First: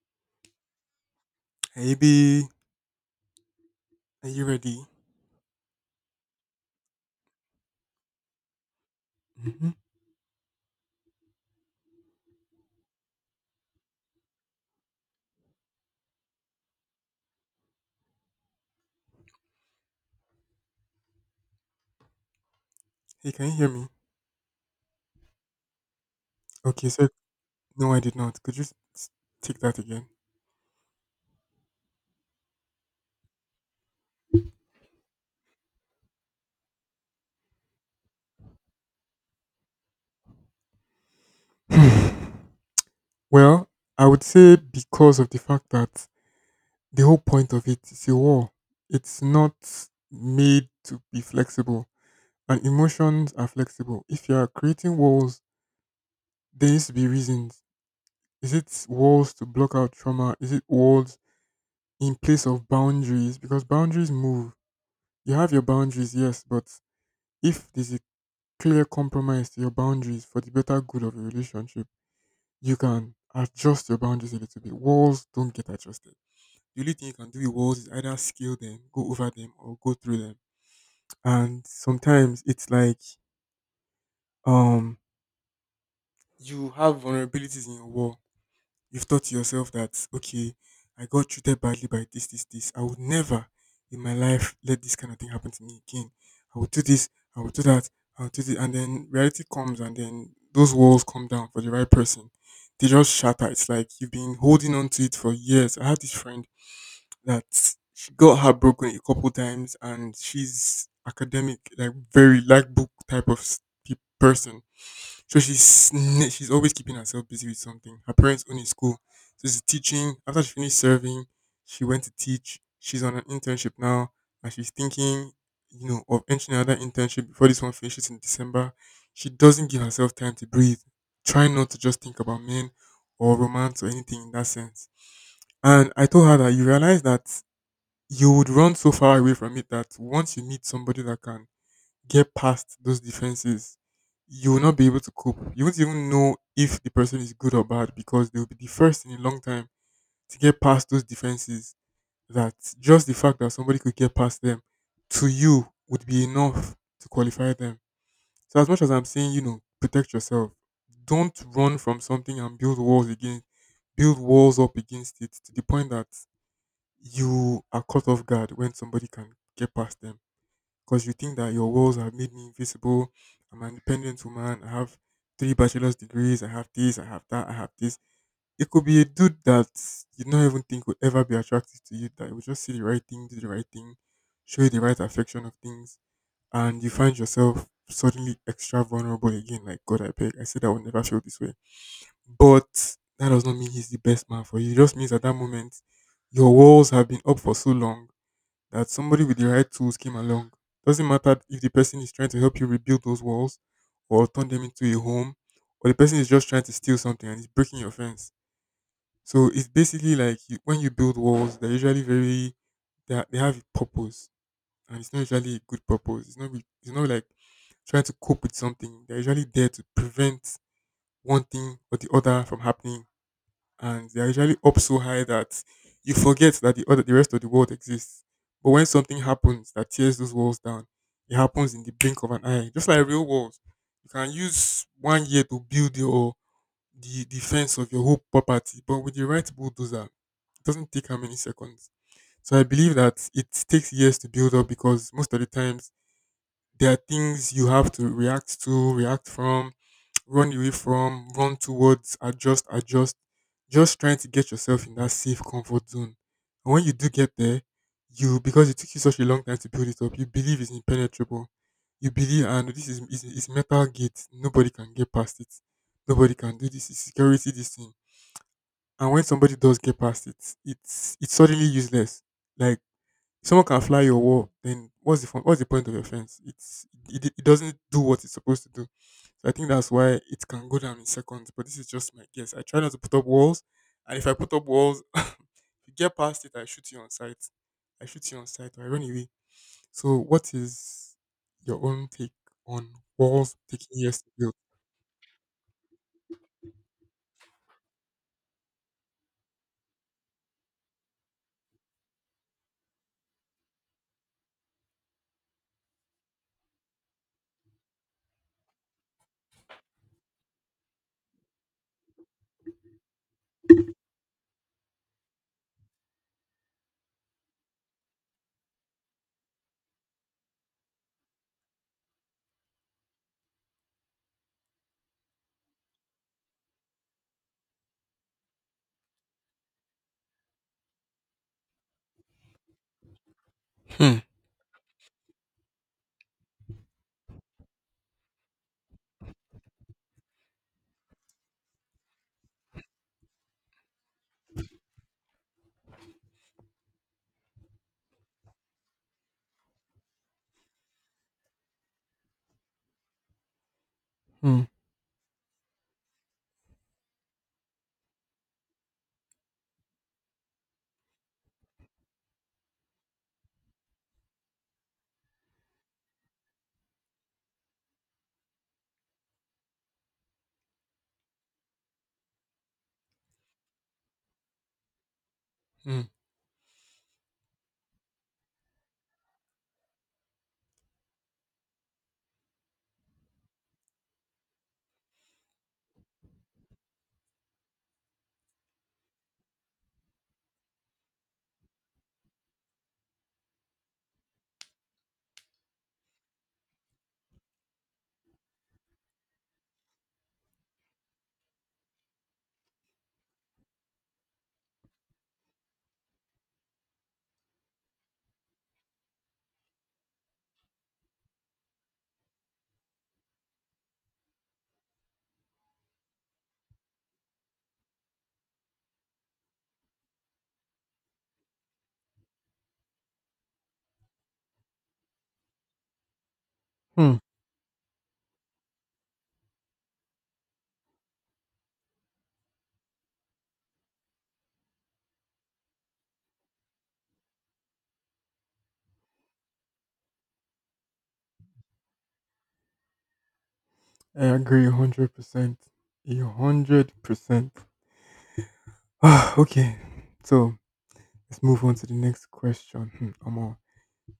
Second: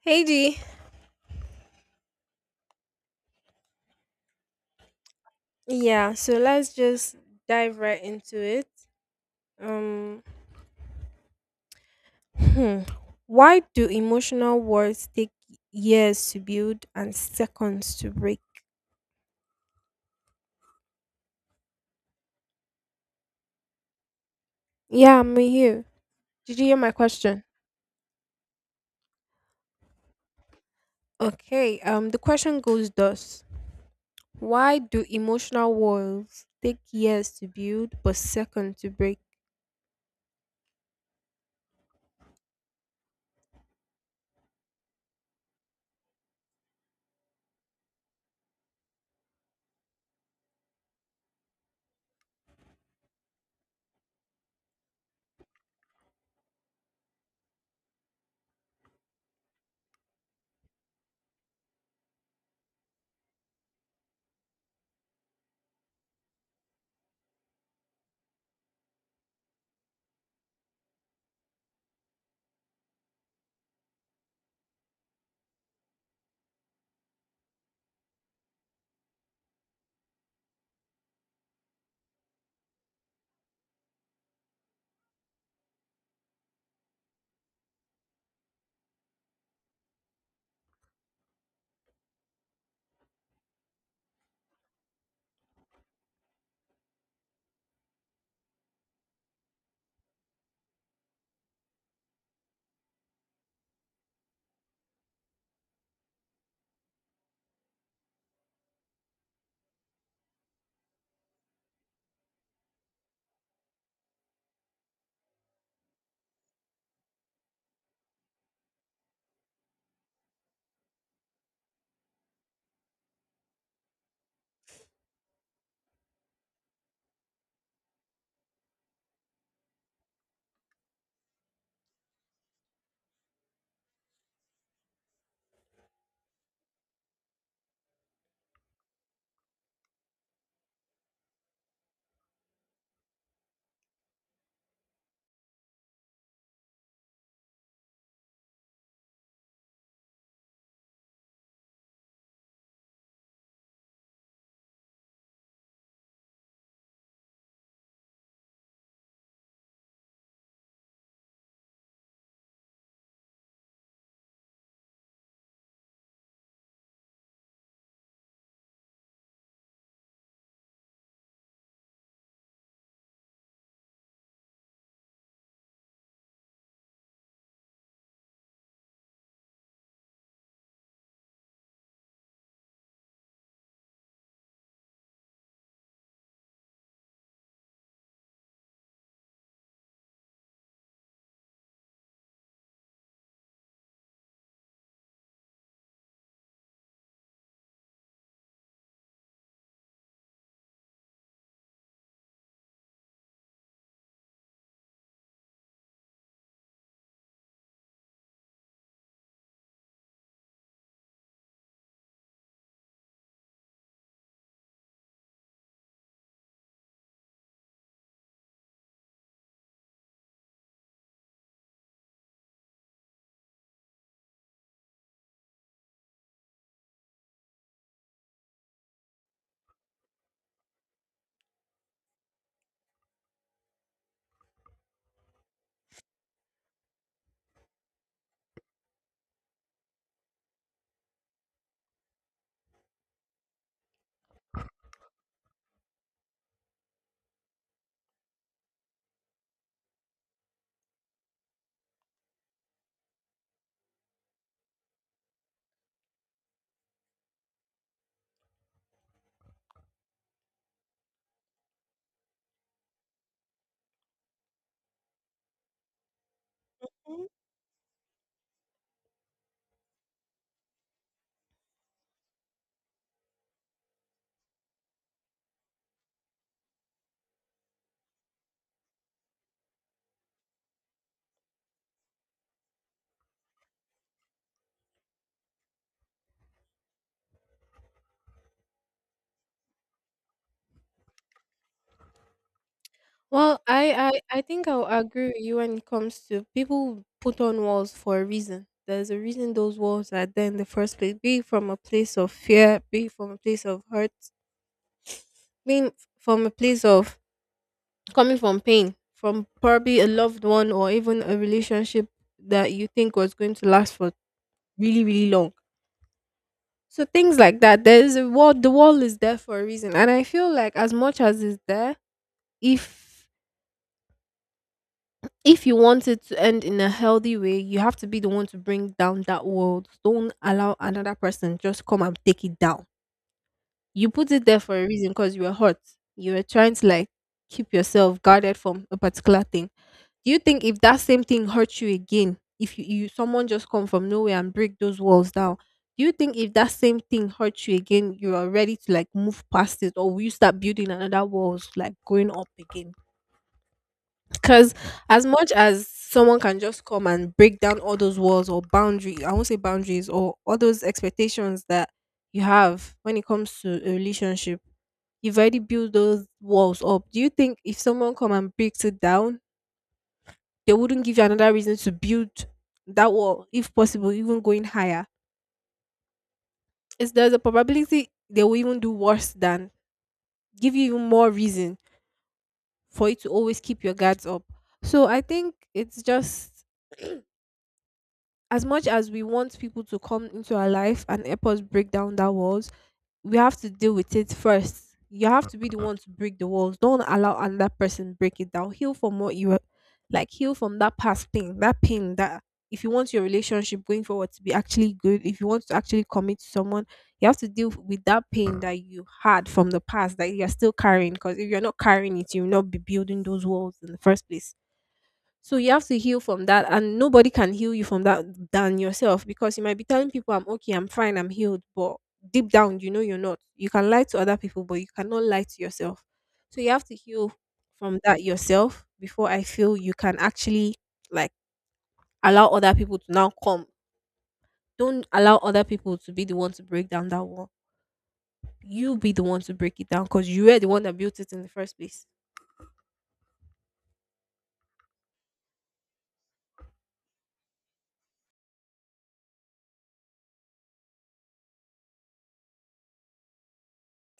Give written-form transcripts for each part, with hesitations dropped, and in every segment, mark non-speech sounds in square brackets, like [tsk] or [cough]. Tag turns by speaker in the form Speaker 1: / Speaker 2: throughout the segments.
Speaker 1: Hey D.
Speaker 2: Hey B, are you ready?
Speaker 1: Yeah, so let's just dive right into it.
Speaker 2: hmm
Speaker 1: Um hmm. Why do emotional walls take years to build and seconds to break?
Speaker 2: Hey, can you hear me?
Speaker 1: Yeah, I'm here. Did you hear
Speaker 2: Okay,
Speaker 1: my
Speaker 2: so
Speaker 1: question?
Speaker 2: no, I did not. Could you take that again?
Speaker 1: Okay, the question goes thus. Why do emotional walls take years to build but seconds to break?
Speaker 2: [laughs] Hmm. Well, I would say because of the fact that the whole point of it is a war. It's not made to be flexible, and emotions are flexible. If you are creating walls, there needs to be reasons. Is it walls to block out trauma? Is it walls in place of boundaries? Because boundaries move. You have your boundaries, yes, but if there's a clear compromise to your boundaries for the better good of your relationship, you can adjust your boundaries a little bit. Walls don't get adjusted. The only thing you can do with walls is either scale them, go over them, or go through them. And sometimes it's like um you have vulnerabilities in your wall. You've thought to yourself that, okay, I got treated badly by this, this, this. I would never in my life let this kind of thing happen to me again. I would do this, I would do that, I would do this. And then reality comes and then those walls come down for the right person. They just shatter. It's like you've been holding on to it for years. I had this friend that she got heartbroken a couple times and she's academic, like very like book type of person. So she's always keeping herself busy with something. Her parents own a school, so she's teaching. After she finished serving, she went to teach. She's on an internship now, and she's thinking, of entering another internship before this one finishes in December. She doesn't give herself time to breathe. Try not to just think about men or romance or anything in that sense. And I told her that you realize that you would run so far away from it that once you meet somebody that can get past those defenses, you will not be able to cope. You won't even know if the person is good or bad because they will be the first in a long time to get past those defenses. That just the fact that somebody could get past them to you would be enough to qualify them. So, as much as I'm saying, protect yourself, don't run from something and build walls against. Build walls up against it to the point that you are caught off guard when somebody can get past them because you think that your walls have made me invisible. I'm an independent woman. I have three bachelor's degrees. I have this. I have that. I have this. It could be a dude that you don't even think would ever be attractive to you. That would just see the right thing, do the right thing, show you the right affection of things, and you find yourself suddenly extra vulnerable again. Like God, I beg. I said I would never feel this way, but that does not mean he's the best man for you. It just means at that moment your walls have been up for so long that somebody with the right tools came along. Doesn't matter if the person is trying to help you rebuild those walls or turn them into a home, or the person is just trying to steal something and is breaking your fence. So it's basically like you, when you build walls, they're usually very they have a purpose, and it's not usually a good purpose. It's not it's not like trying to cope with something. They're usually there to prevent one thing or the other from happening and they're usually up so high that you forget that the rest of the world exists. But when something happens that tears those walls down, it happens in the blink of an eye. Just like real walls. You can use 1 year to build your the defense of your whole property, but with the right bulldozer, it doesn't take how many seconds. So I believe that it takes years to build up because most of the times there are things you have to, react from, run away from, run towards, adjust, adjust. Just trying to get yourself in that safe comfort zone. And when you do get there, you because it took you such a long time to build it up, you believe it's impenetrable. You believe and this is metal gate. Nobody can get past it. Nobody can do this. It's
Speaker 1: Mhm.
Speaker 2: security this thing. And when somebody does get past it, it's suddenly useless. Like someone can fly your wall, then what's the fun, what's the point of your fence? It doesn't do what it's supposed to do. So I think that's why it can go down in seconds. But this is just my guess. I try not to put up walls, and if I put up walls, [laughs] if you get past it, I shoot you on sight. I shoot you on sight, or I run away. So what is your own take on walls
Speaker 1: Well, I,
Speaker 2: taking years to
Speaker 1: I, I
Speaker 2: build?
Speaker 1: think I'll agree with you when it comes to people put on walls for a reason. There's a reason those walls are there in the first place, be it from a place of fear, be it from a place of hurt. From a place of coming from pain, from probably a loved one or even a relationship that you think was going to last for really, really long. So things like that. There's a wall the wall is there for a reason. And I feel like as much as it's there, if if you want it to end in a healthy way, you have to be the one to bring down that wall. Don't allow another person just come and take it down. You
Speaker 2: Hmm.
Speaker 1: put it there for a reason because you were hurt. You were trying to like keep yourself guarded from a particular thing. Do you think if that same thing hurts you again, if you someone just come from nowhere and break those walls down, do you think if that same thing hurts you again, you are ready to like move past it, or will you start building another walls, like going up again?
Speaker 2: Hmm.
Speaker 1: Because as much as someone can just come and break down all those walls or boundaries, I won't say boundaries or all those expectations that you have when it comes to a relationship, you've already built those walls up. Do you think if someone come and breaks it down they wouldn't give you another reason to build that wall, if possible, even going higher?
Speaker 2: Hmm.
Speaker 1: Is there's a probability they will even do worse than give you even more reason for you to always keep your guards up. So I think it's just [clears throat] as much as we want people to come into our life and help us break down that walls, we have to deal with it first. You have to be the one to break the walls. Don't allow another person break it down. Heal from what you were- like. Heal from that past pain that if you want your relationship going forward to be actually good, if you want to actually commit to someone, you have to deal with that pain that you had from the past that you're still carrying. Because if you're not carrying it, you'll not be building those walls in the first place. So you have to heal from that, and nobody can heal you from that than yourself, because you might be telling people I'm okay, I'm fine, I'm healed, but deep down, you know you're not. You can lie to other people, but you cannot lie to yourself. So you have to
Speaker 2: Hmm.
Speaker 1: heal from that yourself before I feel you can actually like allow other people to now come. Don't allow other people to be the one to break down that wall. You be the one to break it down because you were the one that built it in the first place.
Speaker 2: I agree 100%. 100%. Ah, okay. So let's move on to the next question. Hmm, Omo.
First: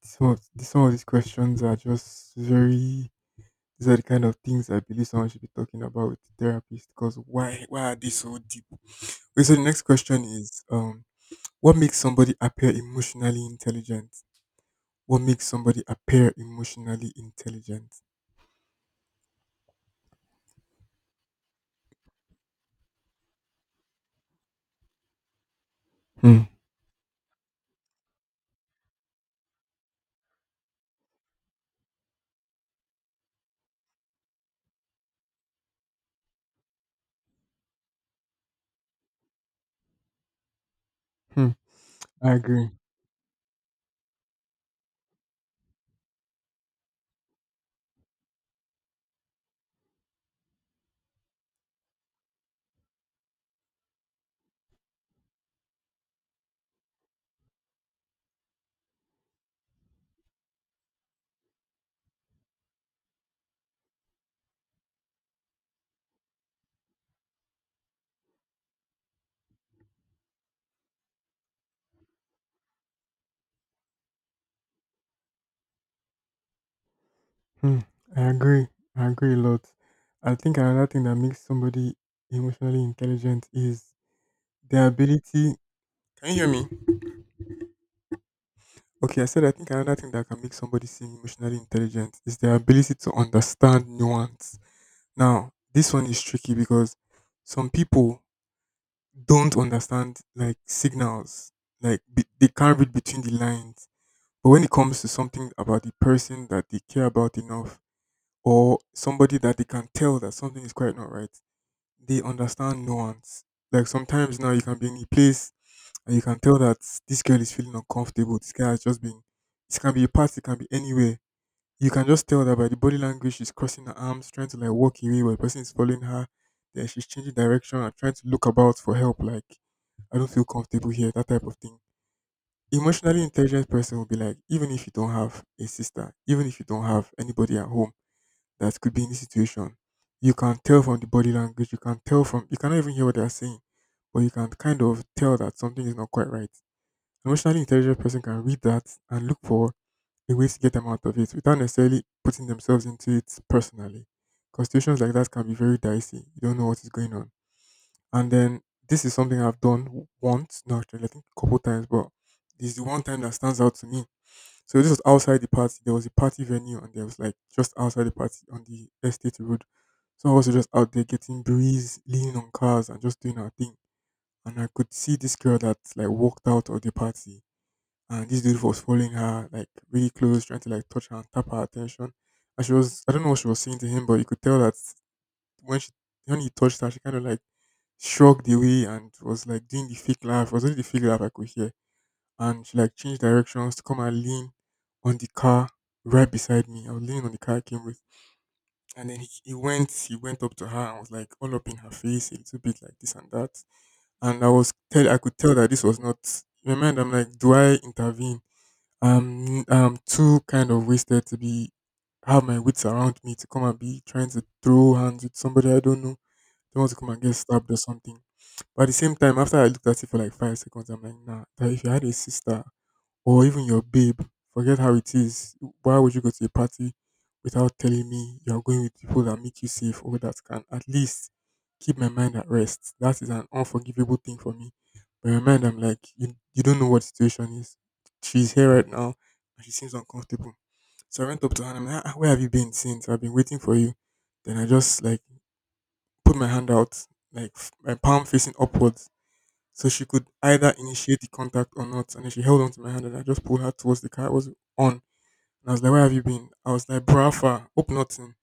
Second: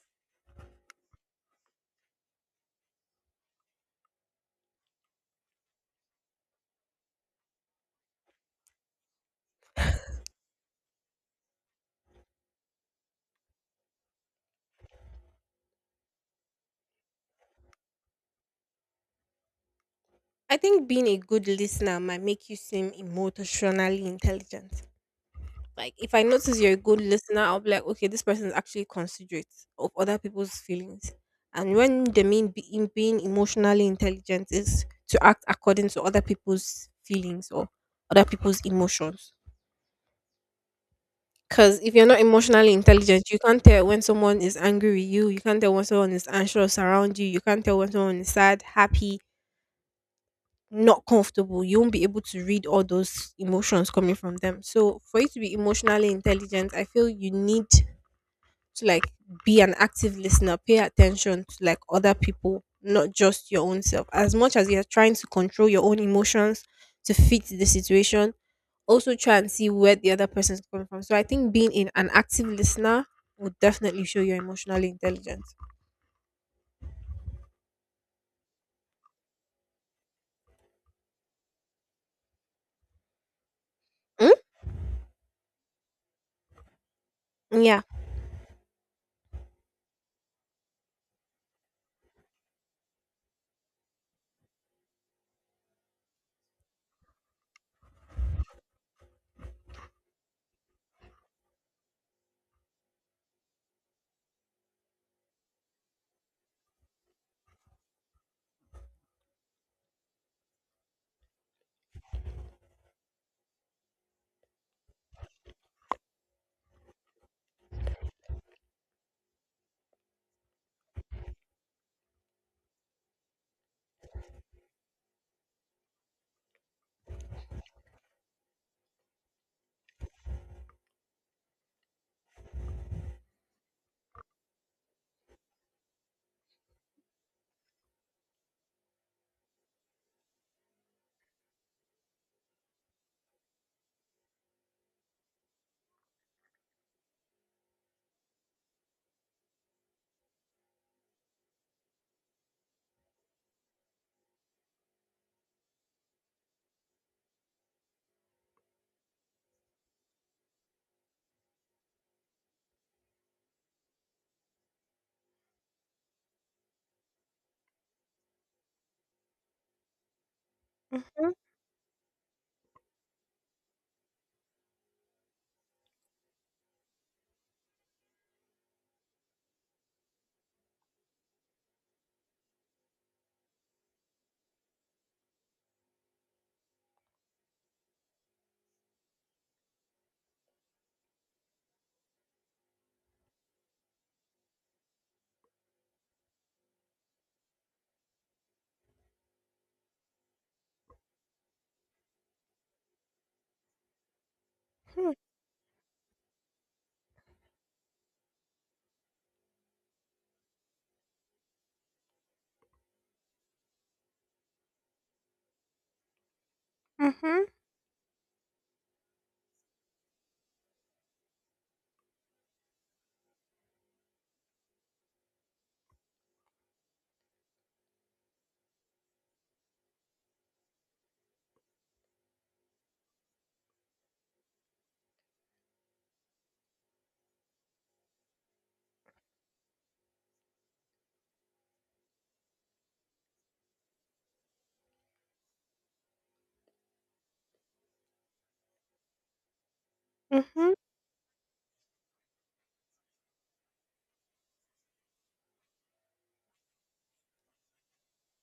Speaker 2: This one, some of these questions are just very These are the kind of things I believe someone should be talking about with the therapist because why are they so deep? Okay, so the next question is what makes somebody appear emotionally intelligent? What makes somebody appear emotionally intelligent?
Speaker 1: I think being a good listener might make you seem emotionally intelligent. Like if I
Speaker 2: Hmm.
Speaker 1: notice you're a good listener, I'll be like, okay, this person is actually considerate of other people's feelings. And when they mean be, in being emotionally intelligent is to act according to other people's feelings or other people's emotions.
Speaker 2: Hmm.
Speaker 1: Because if you're not
Speaker 2: I agree.
Speaker 1: emotionally intelligent, you can't tell when someone is angry with you. You can't tell when someone is anxious around you. You can't tell when someone is sad, happy, not comfortable. You won't be able to read all those emotions coming from them. So, for you to be emotionally intelligent, I feel you need to like be an active listener, pay attention to like other people, not just your own self. As much as you're trying to control your own emotions to fit the situation, also try and see where the other person's coming from. So I think being in an active listener would definitely show your emotional intelligence.
Speaker 2: Hmm. I agree. I agree a lot. I think another thing that makes somebody emotionally intelligent is
Speaker 1: Mm?
Speaker 2: their ability. Can you hear me?
Speaker 1: Yeah.
Speaker 2: Okay, I said I think another thing that can make somebody seem emotionally intelligent is their ability to understand nuance. Now, this one is tricky because some people don't understand like signals, like they can't read between the lines. But when it comes to something about the person that they care about enough, or somebody that they can tell that something is quite not right, they understand nuance. Like sometimes now you can be in a place and you can tell that this girl is feeling uncomfortable. This guy has just been. It can be a party, it can be anywhere you can just tell that by the body language, she's crossing her arms, trying to like walk away while the person is following her. Then she's changing direction and trying to look about for help. Like, I don't feel comfortable here, that type of thing. Emotionally intelligent person will be like, even if you don't have a sister, even if you don't have anybody at home that could be in this situation, you can tell from the body language, you can tell from, you cannot even hear what they are saying, but you can kind of tell that something is not quite right. Emotionally intelligent person can read that and look for a way to get them out of it without necessarily putting themselves into it personally. Because situations like that can be very dicey. You don't know what is going on. And then this is something I've done once, no, actually, I think a couple times, but this is the one time that stands out to me. So this was outside the party. There was a party venue, and there was like just outside the party on the estate road. So I was just out there
Speaker 1: Mm-hmm.
Speaker 2: getting breeze, leaning on cars, and just doing our thing. And I could see this girl that like walked out of the party and this dude was following her like really close, trying to like touch her and tap her attention. And she was I don't know what she was saying to him, but you could tell that when she when he touched her, she kind of like shrugged away and was like doing the fake laugh. It was only the fake laugh I could hear. And she like changed directions to come and lean on the car right beside me. I was leaning on the car I came with. And then he went up to her and was like all up in her face, a little bit like this and that and I could tell that this was not. In my mind, I'm like, do I intervene? I'm too kind of wasted to be have my wits around me to come and be trying to throw hands with somebody I don't know. They want to come and get
Speaker 1: Mm-hmm.
Speaker 2: stabbed or something. But at the same time, after I looked at it for like 5 seconds, I'm like, nah. That if you had a sister, or even your babe, forget how it is. Why would you go to a party without telling me you're going with people that make you safe or that can at least keep my mind at rest? That is an unforgivable thing for me. But in my mind, I'm like, you don't know what the situation is. She's here right now and she seems uncomfortable. So I went up to her and I'm like, "Ah, where have you been since? I've been waiting for you." Then I just like put my hand out, like my palm facing upwards so she could
Speaker 1: Mm-hmm.
Speaker 2: either initiate the contact or not. And then she held on to my hand and I just pulled her towards the car. It was on. And I was like, "Where have you been?" I was like, "Brafa, hope nothing."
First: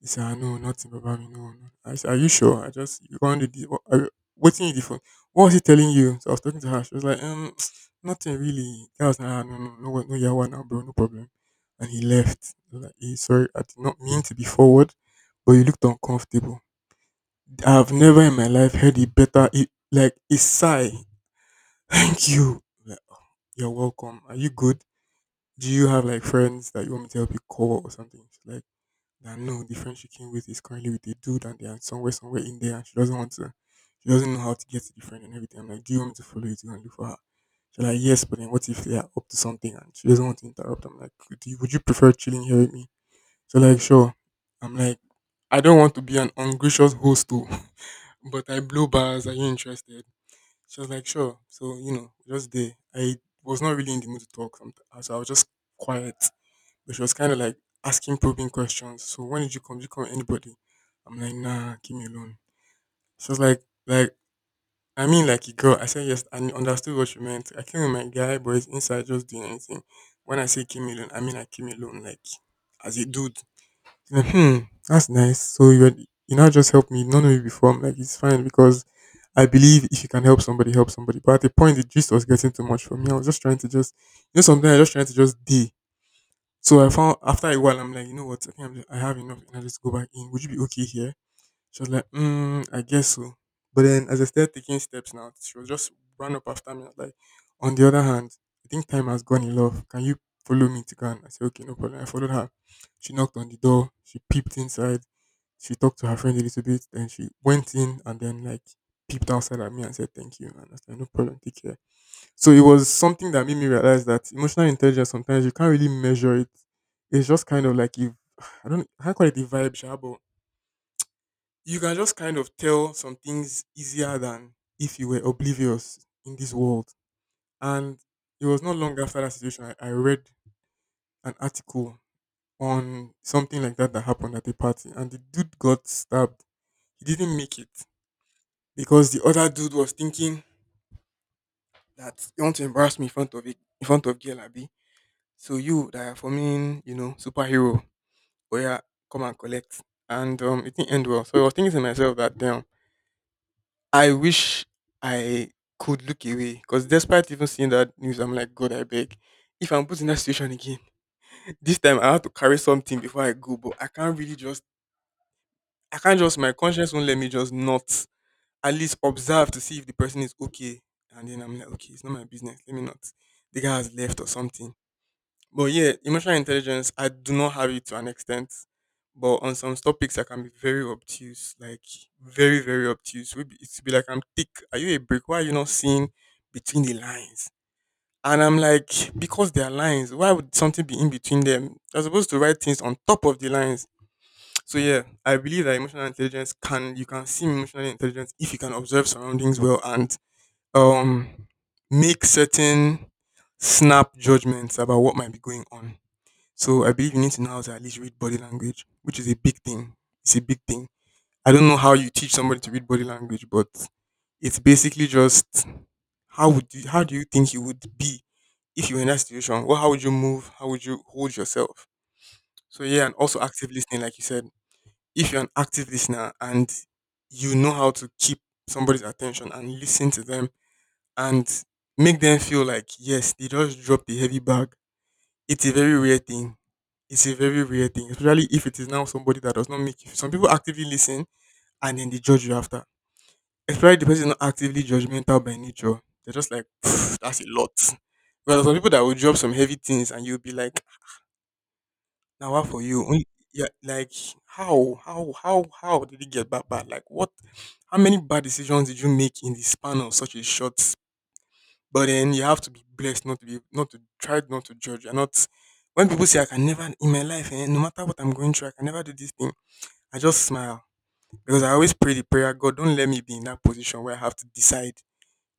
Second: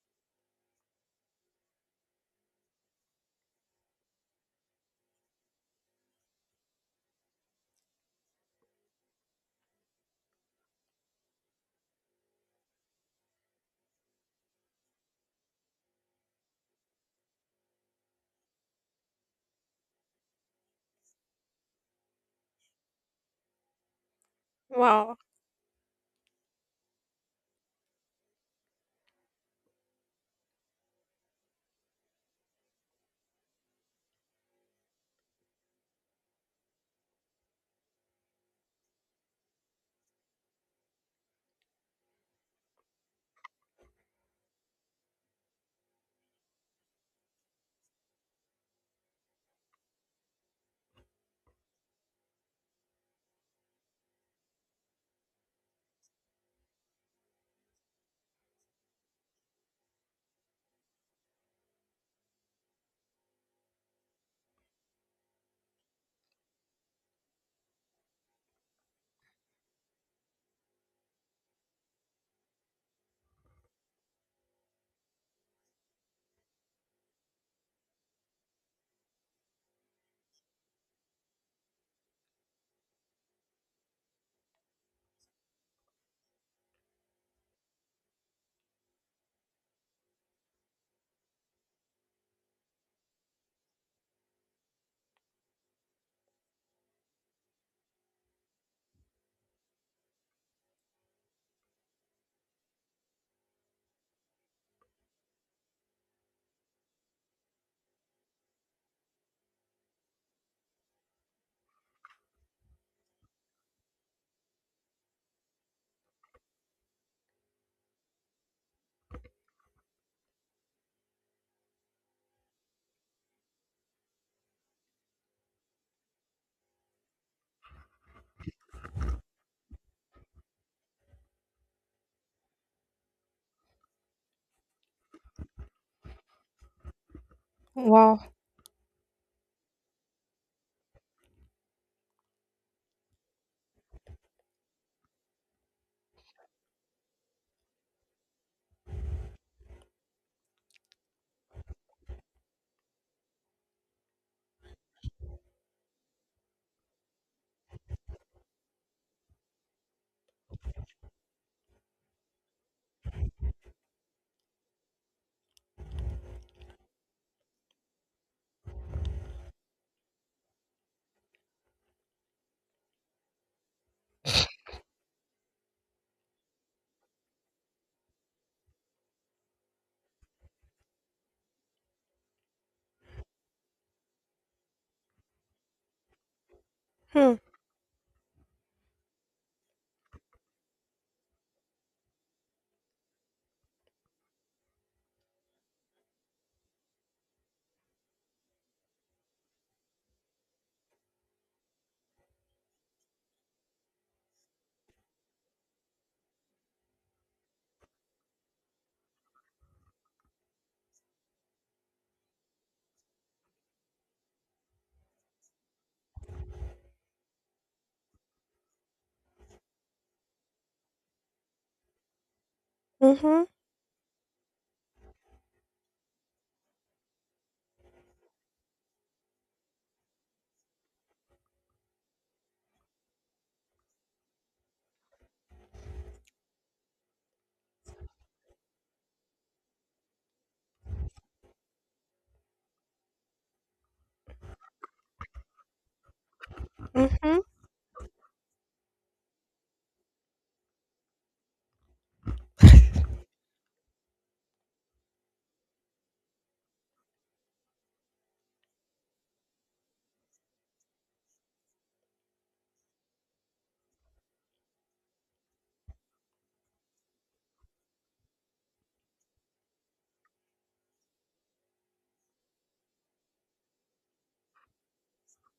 Speaker 2: He said, "I know nothing, Baba, me, no, no." I said, "Are you sure? I just, you can't do this. What, what's in the phone? What was he telling you?" So I was talking to her. She was like, [sniffs] [tsk] nothing really. I was like, "Ah, no, no, no, no, yeah, now, bro, no problem." And he left. I was like, "Hey, sorry, I did not mean to be forward, but you looked uncomfortable." I've never in my life heard a better, a, like a sigh. "Thank you." I'm like, "Oh, you're welcome. Are you good?
Speaker 1: Wow.
Speaker 2: Do you have like friends that you want me to help you call or something?" She's like, nah, no, the friend she came with is currently with a dude and they are somewhere, somewhere in there and she doesn't know how to get to the friend and everything. I'm like, "Do you want me to follow you to go and look for her?" She's like, yes, but then what if they are up to something and she doesn't want to interrupt? I'm like, Would you prefer chilling here with me?" So like, sure. I'm like, I don't want to be an ungracious host too, [laughs] but I blow bars. Are you interested? She was like, sure. So, you know, just there. I was not really in the mood to talk. So I was just quiet. But she was kind of like asking probing questions. So when did you come? Did you come with anybody? I'm like, nah, keep me alone. She was like, I mean, like a girl. I said yes and understood what she meant. I came with my guy, but he's inside just doing anything. When I say keep me alone, I mean I keep me alone, like as a dude. Like, hmm, that's nice. So you were, you now just helped me. You don't know me before. I'm like, it's fine because I believe if you can help somebody, help somebody. But at the point, the gist was getting too much for me. I was just trying to just, you know, sometimes I just trying to just be. So I found after a while, I'm like, you know what? I think I have enough, and I just go back in. Would you be okay here? She was like, mm, I guess so. But then as I started taking steps now, she was just run up after me. I was like, on the other hand, I think time has gone in love. Can you follow me to go? And I said, okay, no problem. I followed her. She knocked on the door. She peeped inside. She talked to her friend a little bit. Then she went in and then like peeped outside at me and said, "Thank you." And I said, "No problem. Take care." So it was something that made me realize that emotional intelligence, sometimes you can't really measure it. It's just kind of like, I don't, I can't call it the vibe, sha, but you can just kind of tell some things easier than if you were oblivious in this world. And it was not long after that situation, I read an article on something like that that happened at a party, and the dude got stabbed. He didn't make it
Speaker 1: Wow.
Speaker 2: because the other dude was thinking that you want to embarrass me in front of it, in front of girl Abi. So you that are for me, you know, superhero, oh yeah, come and collect. And it didn't end well. So I was thinking to myself that damn I wish I could look away because despite even seeing that news, I'm like, God, I beg. If I'm put in that situation again, [laughs] this time I have to carry something before I go, but I can't really just, I can't just, my conscience won't let me just not at least observe to see if the person is okay. And then I'm like, okay, it's not my business. Let me not. The guy has left or something. But yeah, emotional intelligence, I do not have it to an extent. But on some topics, I can be very obtuse, like very, very obtuse. Maybe it's be like, I'm thick. Are you a brick? Why are you not seeing between the
Speaker 1: Hmm.
Speaker 2: lines? And I'm like, because there are lines, why would something be in between them? You're supposed to write things on top of the lines. So yeah, I believe that emotional intelligence can you can see emotional intelligence if you can observe surroundings well and um make certain snap judgments about what might be going on. So I believe you need to know how to at least read body language, which is a big thing. It's a big thing. I don't know how you teach somebody to read body language, but it's basically just how would you how do you think you would be if you were in that situation? Well, how would you move? How would you hold yourself? So yeah, and also
Speaker 1: Mm-hmm.
Speaker 2: active listening, like you said. If you're an active listener and you know how to keep somebody's attention and listen to them and make them feel like yes, they just dropped the heavy bag, it's a very rare thing. It's a very rare thing, especially if it is now somebody that does not make you. Some people actively listen and then they judge you after. Especially the person is not actively judgmental by nature. They're just like, "Pff,
Speaker 1: Mm-hmm.
Speaker 2: that's a lot." Well, some people that will drop some heavy things and you'll be like, now what for you? Only- Yeah, like how did it get that bad? Like what? How many bad decisions did you make in the span of such a short but then you have to be blessed not to be not to try not to judge. You're not when people say I can never in my life, eh, no matter what I'm going through, I can never do this thing. I just smile because I always pray the prayer, God, don't let me be in that position where I have to decide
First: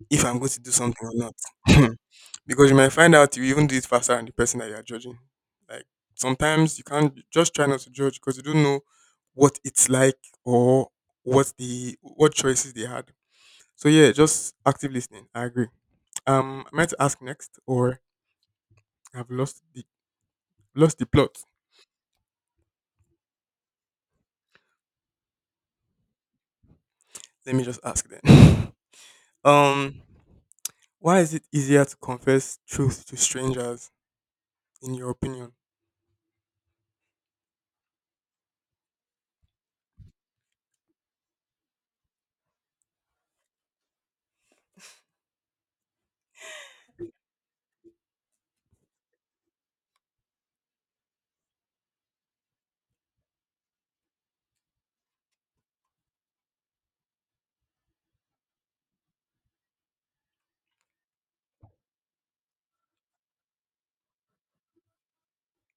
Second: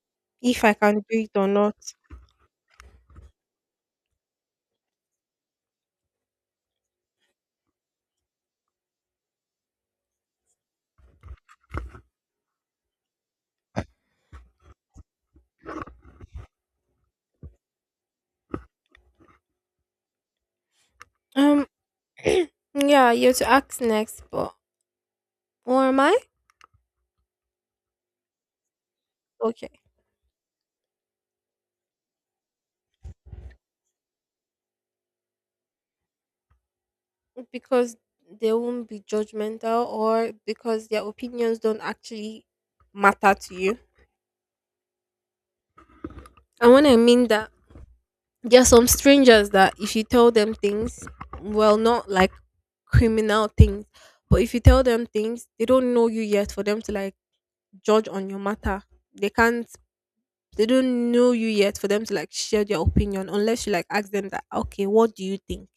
Speaker 2: if I'm going to
Speaker 1: If
Speaker 2: do
Speaker 1: I
Speaker 2: something
Speaker 1: can
Speaker 2: or
Speaker 1: do it
Speaker 2: not.
Speaker 1: or not.
Speaker 2: [laughs] because you might find out you even do it faster than the person that you are judging. Like sometimes you can't just try not to judge because you don't know what it's like or what the what choices they had. So yeah, just active listening. I agree. I meant to ask next, or I've lost the plot.
Speaker 1: Um. [clears throat] Yeah, you're to ask next, but or am I?
Speaker 2: Let me just ask then. [laughs]
Speaker 1: Okay.
Speaker 2: Um, why is it easier to confess truth to strangers, in your opinion?
Speaker 1: Because they won't be judgmental or because their opinions don't actually matter to you. And when I mean that, there are some strangers that if you tell them things, well, not like criminal things, but if you tell them things, they don't know you yet for them to like judge on your matter. They can't they don't know you yet for them to like share their opinion unless you like ask them that okay, what do you think,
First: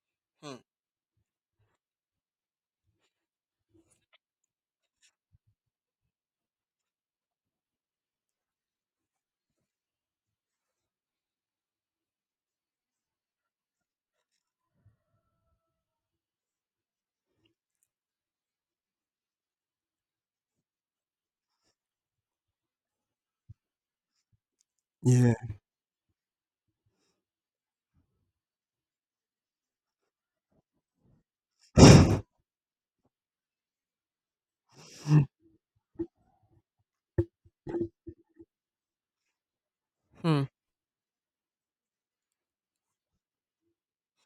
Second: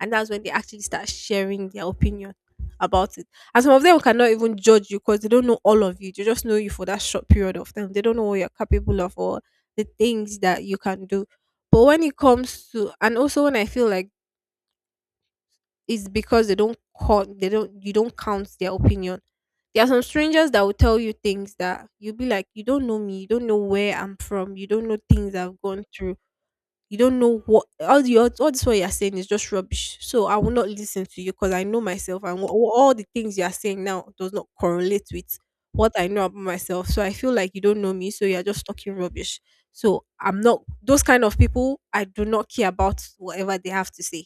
Speaker 1: and that's when they
Speaker 2: Hmm.
Speaker 1: actually start sharing their opinion about it. And some of them cannot even judge you because they don't know all of you, they just know you for that short period of time, they don't know what you're capable of or the things that you can do. But when it comes to, and also when I feel like, is because they don't count, they don't you don't count their opinion. There are some strangers that will tell you things that you'll be like, you don't know me, you don't know where I'm from, you don't know
Speaker 2: Yeah.
Speaker 1: things I've gone through, you don't know what all the all this what you're saying is just rubbish. So I will not listen to you because I know myself, and
Speaker 2: [laughs]
Speaker 1: all the things you are saying now does not correlate with what I know about myself. So I feel like you don't know me, so you're just talking rubbish. So I'm
Speaker 2: Hmm.
Speaker 1: not those kind of people. I do not care about whatever they have to say.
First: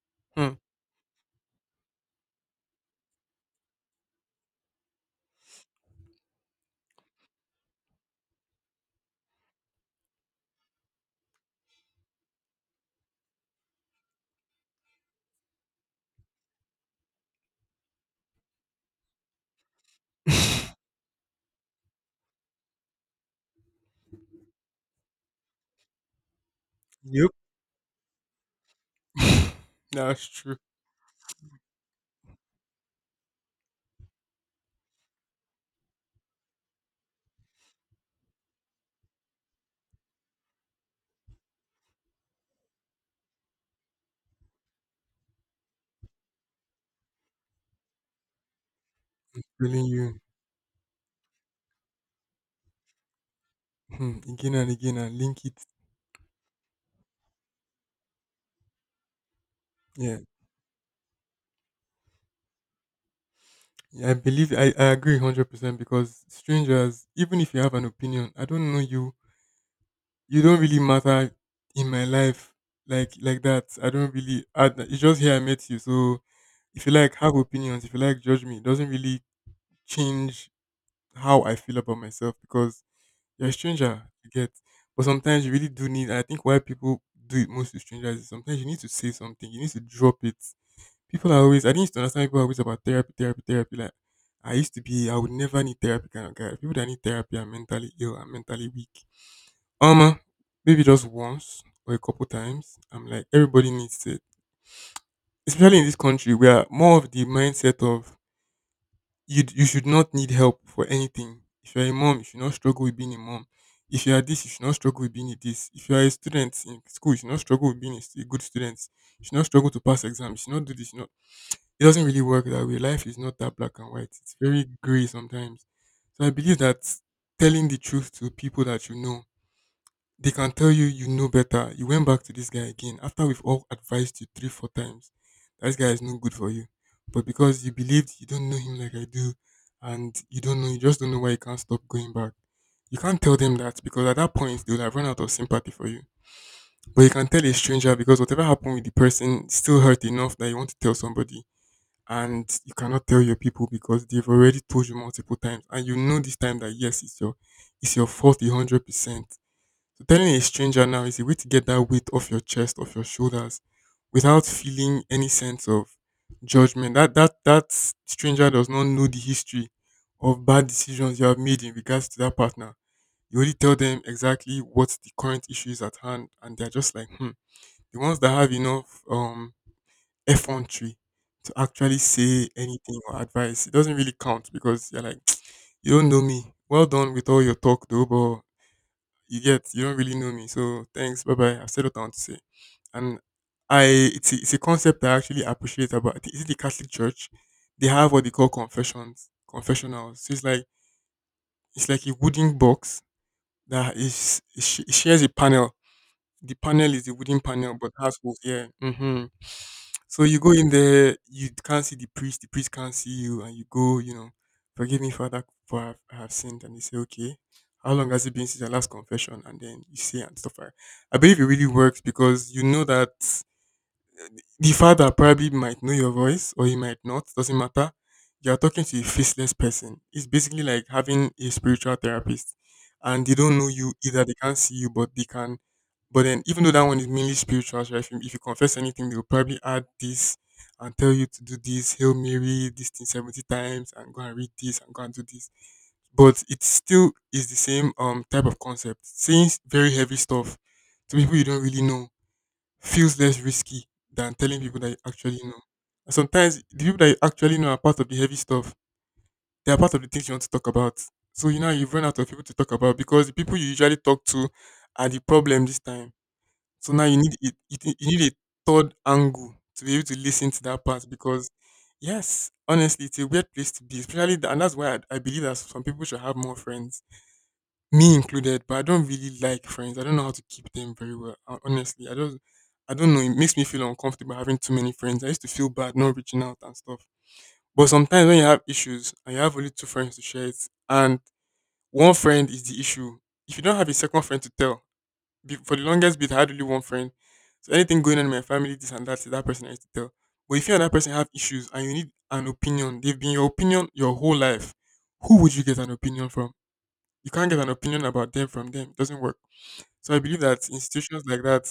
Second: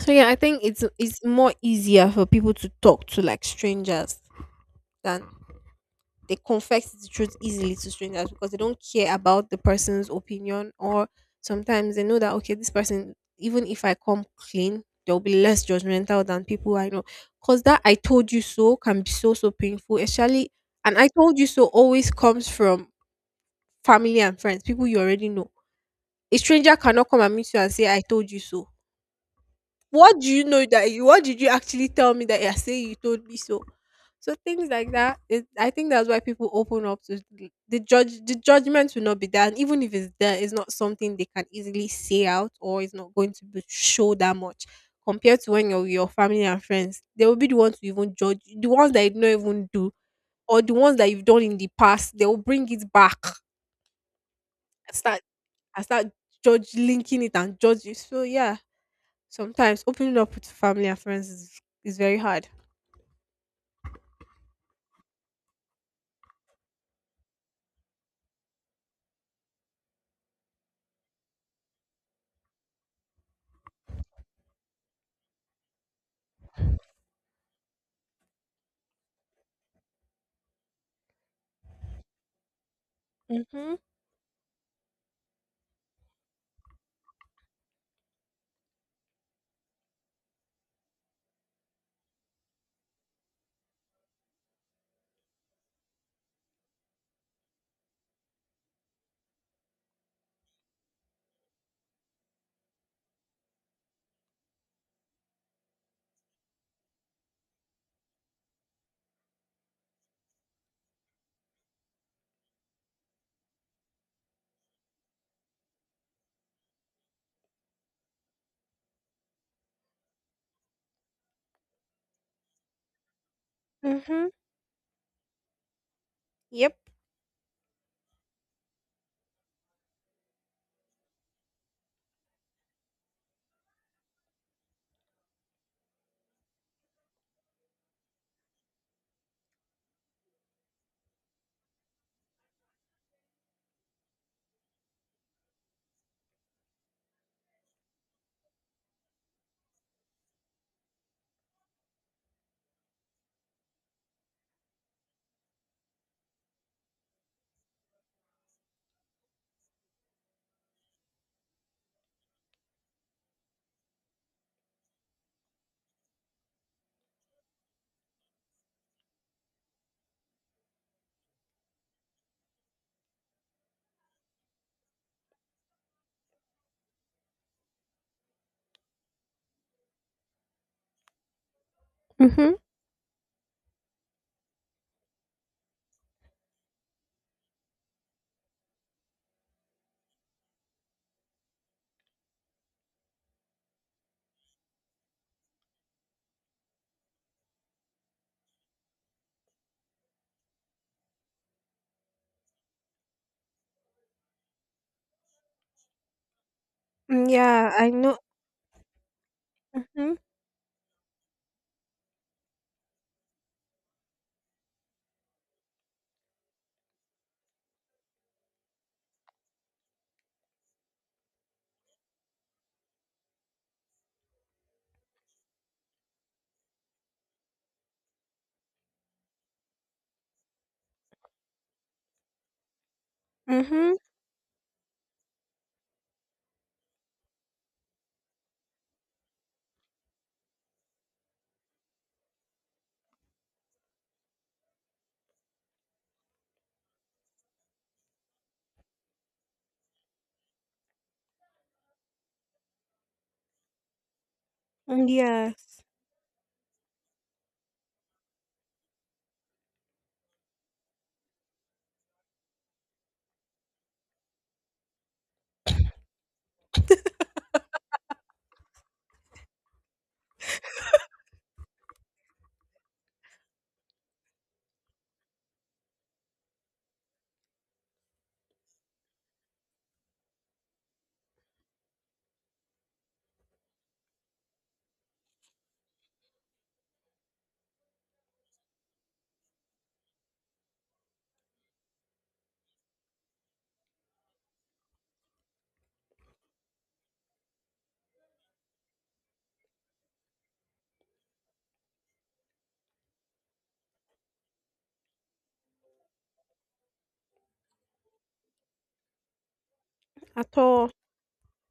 Speaker 1: So yeah, I
Speaker 2: Hmm.
Speaker 1: think it's more easier for people to talk to like strangers than they confess the truth easily to strangers, because they don't care about the person's opinion, or sometimes they know that okay, this person, even if I come clean, they'll be less judgmental than people I know. Cause that I told you so can be so so painful, especially
Speaker 2: [laughs]
Speaker 1: and I told you so always comes from family and friends, people you already know. A stranger cannot come
Speaker 2: Yep.
Speaker 1: and meet you and say I told you so.
Speaker 2: [laughs]
Speaker 1: What do
Speaker 2: That's
Speaker 1: you
Speaker 2: true.
Speaker 1: know that you what did you actually tell me that you're saying you told me so? So things like that, I think that's why people open up to the judge. The judgment will not be there, and even if it's there, it's not something they can easily say out, or it's not going to be show that much compared to when you're with your family and friends. They will be the ones to even judge you, the ones that you don't even
Speaker 2: Telling
Speaker 1: do,
Speaker 2: you.
Speaker 1: or the ones that you've done in the past. They will bring it back
Speaker 2: Hmm, again and again
Speaker 1: and
Speaker 2: and
Speaker 1: start
Speaker 2: link it.
Speaker 1: and start judge linking it and judge it. So yeah, sometimes opening
Speaker 2: Yeah,
Speaker 1: up with family and friends is very hard.
Speaker 2: yeah, I believe I agree 100% because strangers, even if you have an opinion, I don't know you, you don't really matter in my life like that. I don't really, I, it's just here I met you. So if you like, have opinions, if you like, judge me. It doesn't really change how I feel about myself because you're a
Speaker 1: Mm-hmm.
Speaker 2: stranger, you get. But sometimes you really do need, I think why people do it most to strangers is sometimes you need to say something, you need to drop it. People are always I didn't used to understand people always about therapy, therapy, therapy. Like I used to be, I would never need therapy kind of guy. People that need therapy are mentally ill are mentally weak. Um, uh, maybe just once or a couple times. I'm like everybody needs it, especially in this country where more of the mindset of you should not need help for anything. If you're a mom, you should not struggle with being a mom. If you are this, you should not struggle with being a this. If you are a student in school, you should not struggle with being a good student. You should not struggle to pass exams. You should not do this. You should not it doesn't really work that way. Life is not that black and white.
Speaker 1: Mm-hmm.
Speaker 2: It's very gray sometimes. So I believe
Speaker 1: Yep.
Speaker 2: that telling the truth to people that you know, they can tell you you know better. You went back to this guy again after we've all advised you three, four times. That guy is no good for you. But because you believed you don't know him like I do, and you don't know, you just don't know why you can't stop going back. You can't tell them that because at that point they will have run out of sympathy for you. But you can tell a stranger because whatever happened with the person still hurt enough that you want to tell somebody, and you cannot tell your people because they've already told you multiple times and you know this time that yes, it's your fault 100%. So telling a stranger now is a way to get that weight off your chest, off your shoulders, without feeling any sense of judgment. That stranger does not know the history of bad decisions you have made in regards to that partner. You only tell them exactly what the current issue is at hand and they're just like, hmm. The ones that have enough effrontery to actually say
Speaker 1: Mm-hmm.
Speaker 2: anything or advice. It doesn't really count because you're like, [tsk] you don't know me. Well done with all your talk though, but you don't really know me. So thanks, bye bye. I've said what I want to say. And I It's a concept I actually appreciate about. Is it the Catholic Church? They have what they call confessions, confessionals. So it's like a wooden box that it shares a panel. The panel is a
Speaker 1: Mm,
Speaker 2: wooden
Speaker 1: yeah,
Speaker 2: panel,
Speaker 1: I
Speaker 2: but
Speaker 1: know.
Speaker 2: has holes. Yeah.
Speaker 1: Mm-hmm.
Speaker 2: So you go in there, you can't see the priest. The priest can't see you, and you go. You know, forgive me, Father, for I have sinned. And they say, okay, how long has it been since your last confession? And then you say and stuff like. I believe it really works because you know that the father probably might know your voice or he might not, doesn't matter. You're talking to a faceless person. It's basically like having a spiritual therapist, and they don't know you
Speaker 1: Mm-hmm.
Speaker 2: either. They can't see you, but they can. But then, even though that one is mainly spiritual, so if you confess anything, they'll probably add this and tell you to do this, Hail Mary, this thing 70 times, and go and read this and go and do this. But it still is the same type of concept. Saying very heavy stuff to people you don't really know feels less risky than telling people that you
Speaker 1: Mm,
Speaker 2: actually know.
Speaker 1: yes.
Speaker 2: And sometimes the people that you actually know are part of the heavy stuff. They are part of the things you want to talk about. So you know you've run out of people to talk about because the people you usually talk to are the problem this time. So now you need a third angle to be able to listen to that part because yes, honestly, it's a weird place to be, especially the, and that's why I believe that some people should have more friends, me included, but I don't really like friends. I don't know how to keep them very well. Honestly, I don't. I don't know. It makes me feel uncomfortable having too many friends. I used to feel bad not reaching out and stuff. But sometimes when you have issues and you have only two friends to share it, and one friend is the issue. If you don't have a second friend to tell, for the longest bit, I had only one friend. So anything going on in my family, this and that, is that person I used to tell. But if you and that person have issues and you need an opinion, they've been your opinion your whole life. Who would you get an opinion from? You can't get an opinion about them from them. It doesn't work. So I believe
Speaker 1: At
Speaker 2: that
Speaker 1: all.
Speaker 2: institutions like that,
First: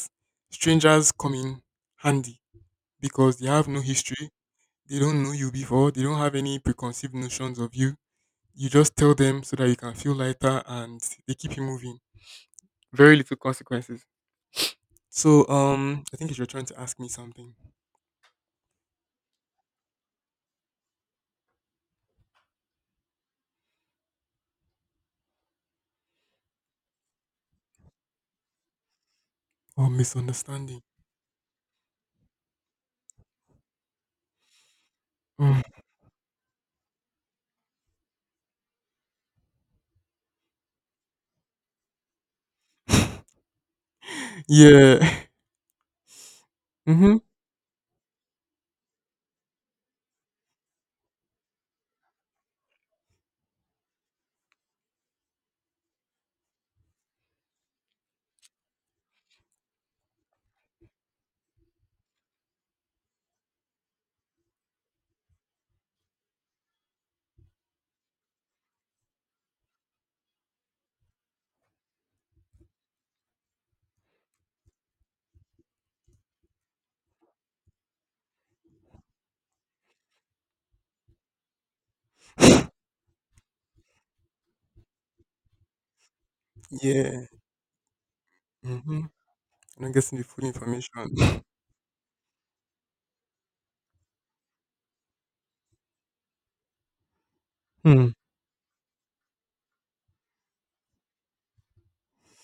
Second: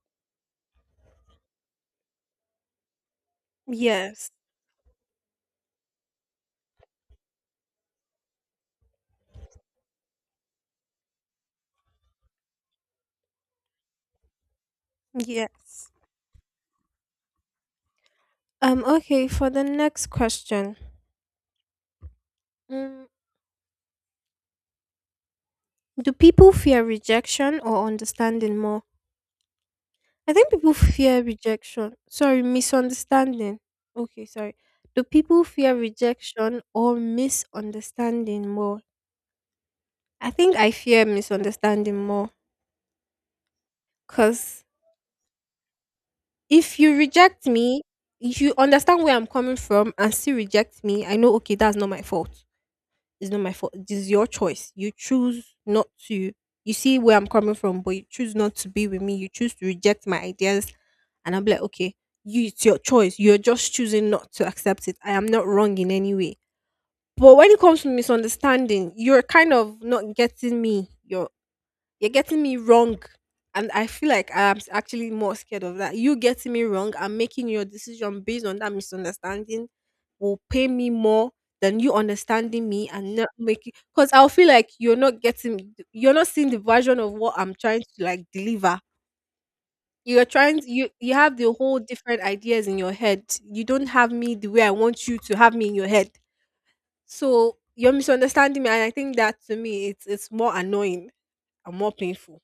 Speaker 2: strangers come in handy because they have no history,
Speaker 1: Yes.
Speaker 2: they don't know you before, they don't have any preconceived notions of you. You just tell them so that you can feel lighter and they keep you moving. Very little consequences. So
Speaker 1: Yes.
Speaker 2: I think if you're trying to ask me something.
Speaker 1: Okay, for the next question. Mm, do people fear rejection or understanding more?
Speaker 2: Or
Speaker 1: I think people
Speaker 2: misunderstanding.
Speaker 1: fear rejection. Sorry, misunderstanding. Okay, sorry. Do people
Speaker 2: Mm.
Speaker 1: fear rejection or misunderstanding more? I think I fear misunderstanding more,
Speaker 2: [laughs]
Speaker 1: because
Speaker 2: Yeah. [laughs]
Speaker 1: if you
Speaker 2: Mm-hmm.
Speaker 1: reject me, if you understand where I'm coming from and still reject me, I know, okay, that's not my fault. It's not my fault. This is your choice. You choose not to, you see where I'm coming from, but you choose not to be with me. You choose to reject my ideas. And I'm like, okay, you, it's your choice. You're just choosing not to accept it. I am not wrong in any way. But when it comes to misunderstanding, you're kind of not getting me. You're getting me wrong. And I feel like I'm actually more scared of that. You getting me wrong and making your decision based on that misunderstanding will pay me more than you understanding me and not making, because I'll feel like you're not getting you're not seeing the version of
Speaker 2: Yeah.
Speaker 1: what I'm trying to like deliver.
Speaker 2: Mm-hmm. I'm not getting the
Speaker 1: You're
Speaker 2: full
Speaker 1: trying to, you have
Speaker 2: information.
Speaker 1: the whole different ideas in your head. You don't have me the way I want you to have me in your head. So you're
Speaker 2: [laughs] Hmm.
Speaker 1: misunderstanding me, and I think that to me it's more annoying and more painful.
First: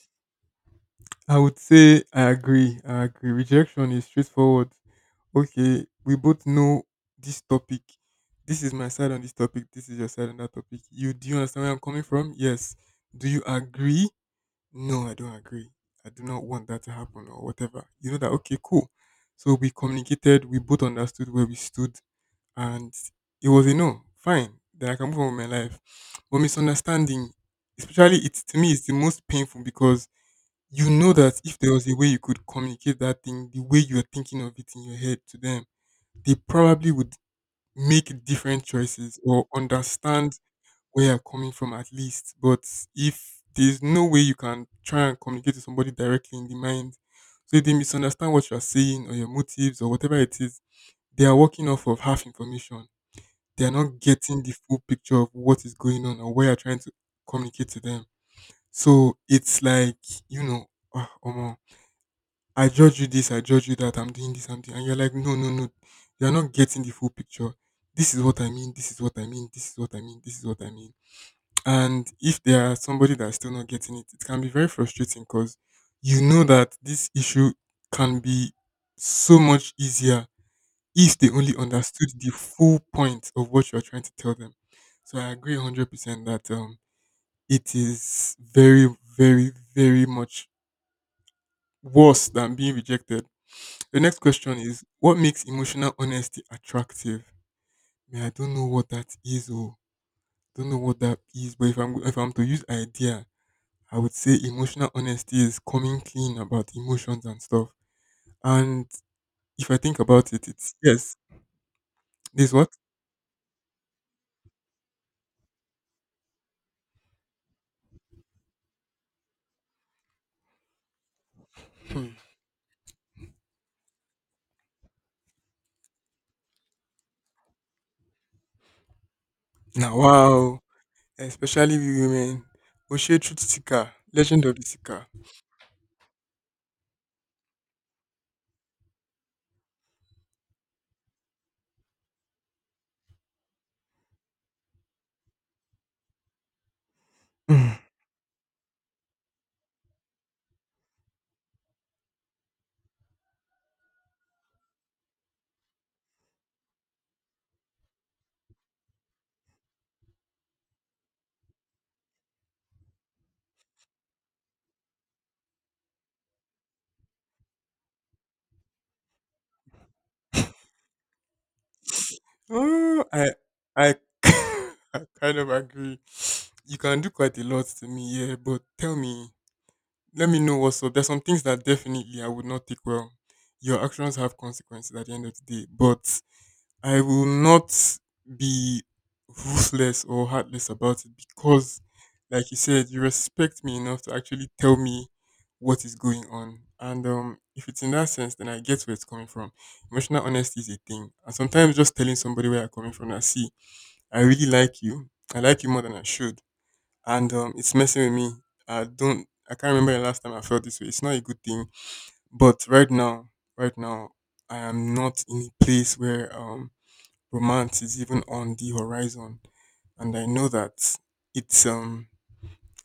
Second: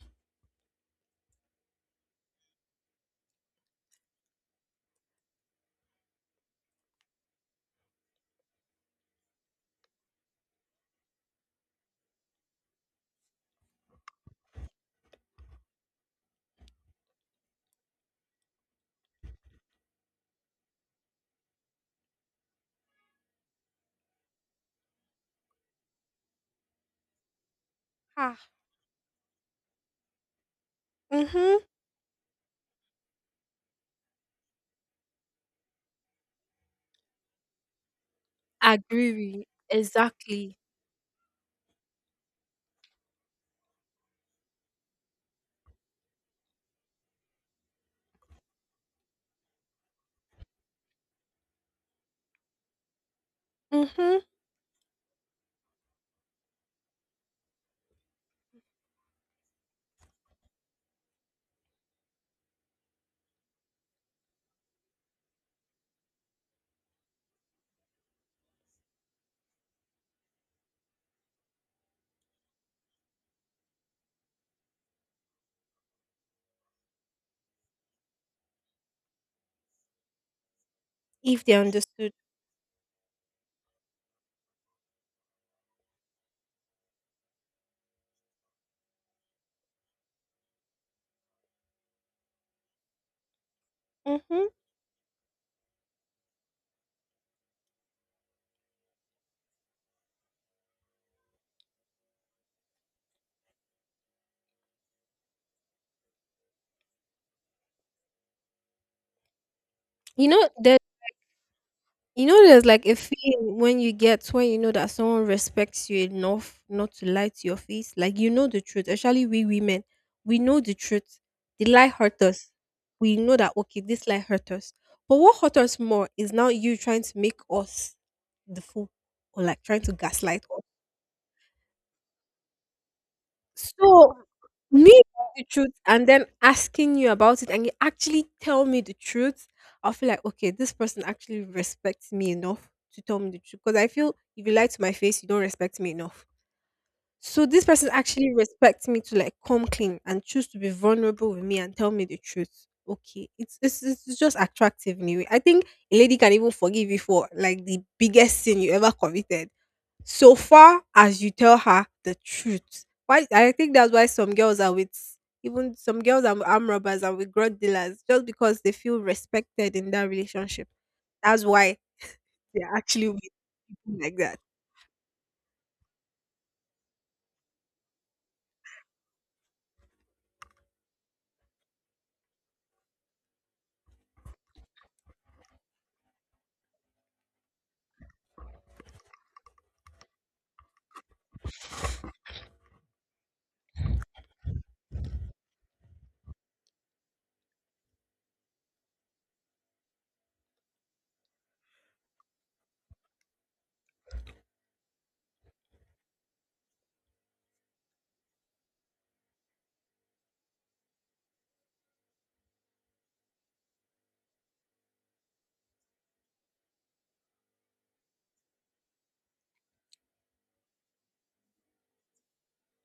Speaker 2: I would say I agree. I agree. Rejection is straightforward. Okay, we both know this topic. This is my side on this topic. This is your side on that topic. You understand where I'm coming from? Yes. Do you agree? No, I don't agree. I do not want that to happen or whatever. You know that okay, cool. So we communicated, we both understood where we stood, and it was a no. Fine. Then I can move on with my life. But misunderstanding, especially
Speaker 1: Ah.
Speaker 2: it's to me, it's the most painful because you know that if
Speaker 1: Mhm.
Speaker 2: there was a way you could communicate that thing the way you're thinking of it in your head to them, they probably would make different choices
Speaker 1: Agree
Speaker 2: or
Speaker 1: with.
Speaker 2: understand
Speaker 1: Exactly.
Speaker 2: where you're coming from at least. But if there's no way you can try and communicate to somebody directly in the mind, so if they misunderstand what you're saying or your motives or whatever it is, they are working off of half information. They are not
Speaker 1: Mhm.
Speaker 2: getting the full picture of what is going on or where you're trying to communicate to them. So it's like, you know, ah, omo, I judge you this, I judge you that, I'm doing this, I'm doing, and you're like, no, no, no, you're not getting the full picture. This is what I mean, this is what I mean, this is what I mean, this is what I mean. And if there are somebody that's still not getting it, it can be very frustrating because you know that this issue can be so much easier if they
Speaker 1: If they
Speaker 2: only understood
Speaker 1: understood.
Speaker 2: the full point of what you're trying to tell them. So I agree 100% that it is very, very, very much worse than being rejected. The next
Speaker 1: Mhm.
Speaker 2: question is, what makes emotional honesty attractive? Man, I don't know what that is, or don't know what that is, but if I'm to use idea, I would say emotional honesty is coming clean about emotions and stuff. And if I think
Speaker 1: You
Speaker 2: about it,
Speaker 1: know
Speaker 2: it's
Speaker 1: that
Speaker 2: yes,
Speaker 1: you know
Speaker 2: this
Speaker 1: there's
Speaker 2: what?
Speaker 1: like a feeling when you get when you know that someone respects you enough not to lie to your face. Like you know the truth. Actually, we women, we know the truth. The lie
Speaker 2: Hmm.
Speaker 1: hurt us. We know that okay, this lie hurt us. But what hurt us more is now you trying to make us the fool or like trying
Speaker 2: Now
Speaker 1: to gaslight.
Speaker 2: wow. Especially we women. Oshe Truth Seeker,
Speaker 1: So,
Speaker 2: Legend of the
Speaker 1: me
Speaker 2: Seeker.
Speaker 1: knowing the truth and then asking you about it and you actually tell me the truth, I feel like, okay, this person actually respects me enough to tell me the truth. Because I feel if you lie to my face, you don't respect me enough. So this
Speaker 2: Hmm.
Speaker 1: person actually respects me to like come clean and choose to be vulnerable with me and tell me the truth. Okay, it's just attractive anyway. I think a lady can even forgive you for like the biggest sin you ever committed so far as you tell her the truth. Why I think that's why some girls are with even some girls are with arm robbers and with drug dealers, just because they feel respected in that relationship. That's why they're
Speaker 2: Oh,
Speaker 1: actually with
Speaker 2: I, I,
Speaker 1: you like that.
Speaker 2: [laughs] I kind of agree. You can do quite a lot to me, yeah, but tell me, let me know what's up. There's some things that definitely I would not take well. Your actions have consequences at the end of the day, but I will not be ruthless or heartless about it because, like you said, you respect me enough to actually tell me what is going on. And if it's in that sense, then I get where it's coming from. Emotional honesty is a thing, and sometimes just telling somebody where I'm coming from. I see, I really like you. I like you more than I should, and it's messing with me. I don't. I can't remember the last time I felt this way. It's not a good thing. But right now, right now, I am not in a place where romance is even on the horizon, and I know that it's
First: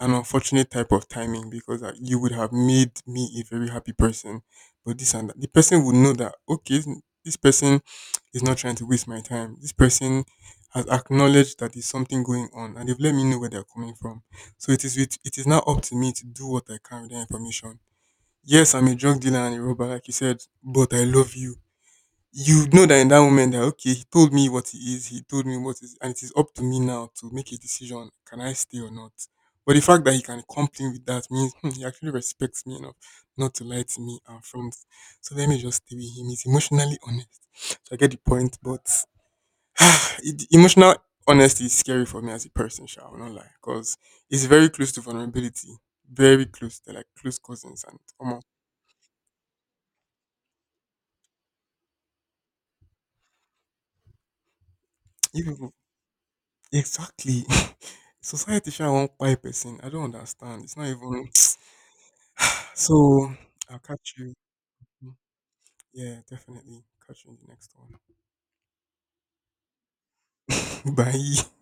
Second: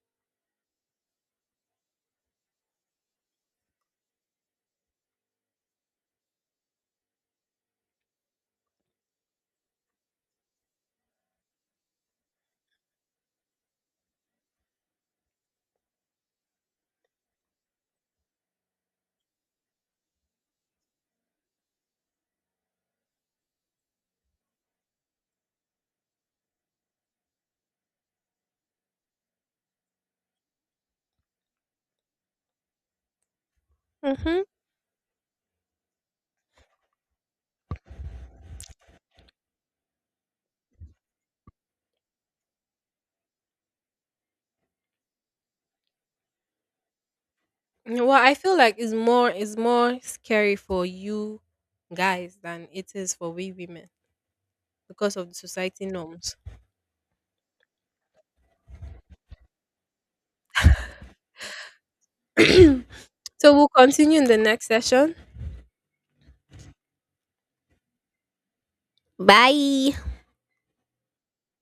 Speaker 2: an unfortunate type of timing because you would have made me a very happy person. But this and that, the person would know that, okay, this person is not trying to waste my time. This person has acknowledged that there's something going on and they've let me know where they're coming from. So it is now up to me to do what I can with that information. Yes, I'm a drug dealer and a robber, like you said, but I love you. You know that in that moment that okay, he told me what he is, he told me what is, and it is up to me now to make a decision: can I stay or not? But the fact that he can complain with that means, "Hmm, he actually respects me enough not to lie to me
Speaker 1: Mm-hmm.
Speaker 2: and friends. So let me just stay with him. He's emotionally honest." So I get the point, but [sighs] emotional honesty is scary for me as a person. Shall I not lie? Because it's very close to vulnerability, very close. They're like close cousins, and
Speaker 1: Well, I
Speaker 2: almost
Speaker 1: feel like it's more scary for you guys than it is for we women because of the
Speaker 2: even.
Speaker 1: society norms.
Speaker 2: Exactly. [laughs] Society sha wan kpai person. I don't understand. It's not even.
Speaker 1: [coughs]
Speaker 2: [tsk]
Speaker 1: [clears throat]
Speaker 2: So
Speaker 1: So we'll
Speaker 2: I'll catch
Speaker 1: continue in
Speaker 2: you.
Speaker 1: the next
Speaker 2: Mm,
Speaker 1: session.
Speaker 2: yeah, definitely. Catch you in the next one.
Speaker 1: Bye.
Speaker 2: [laughs] Bye.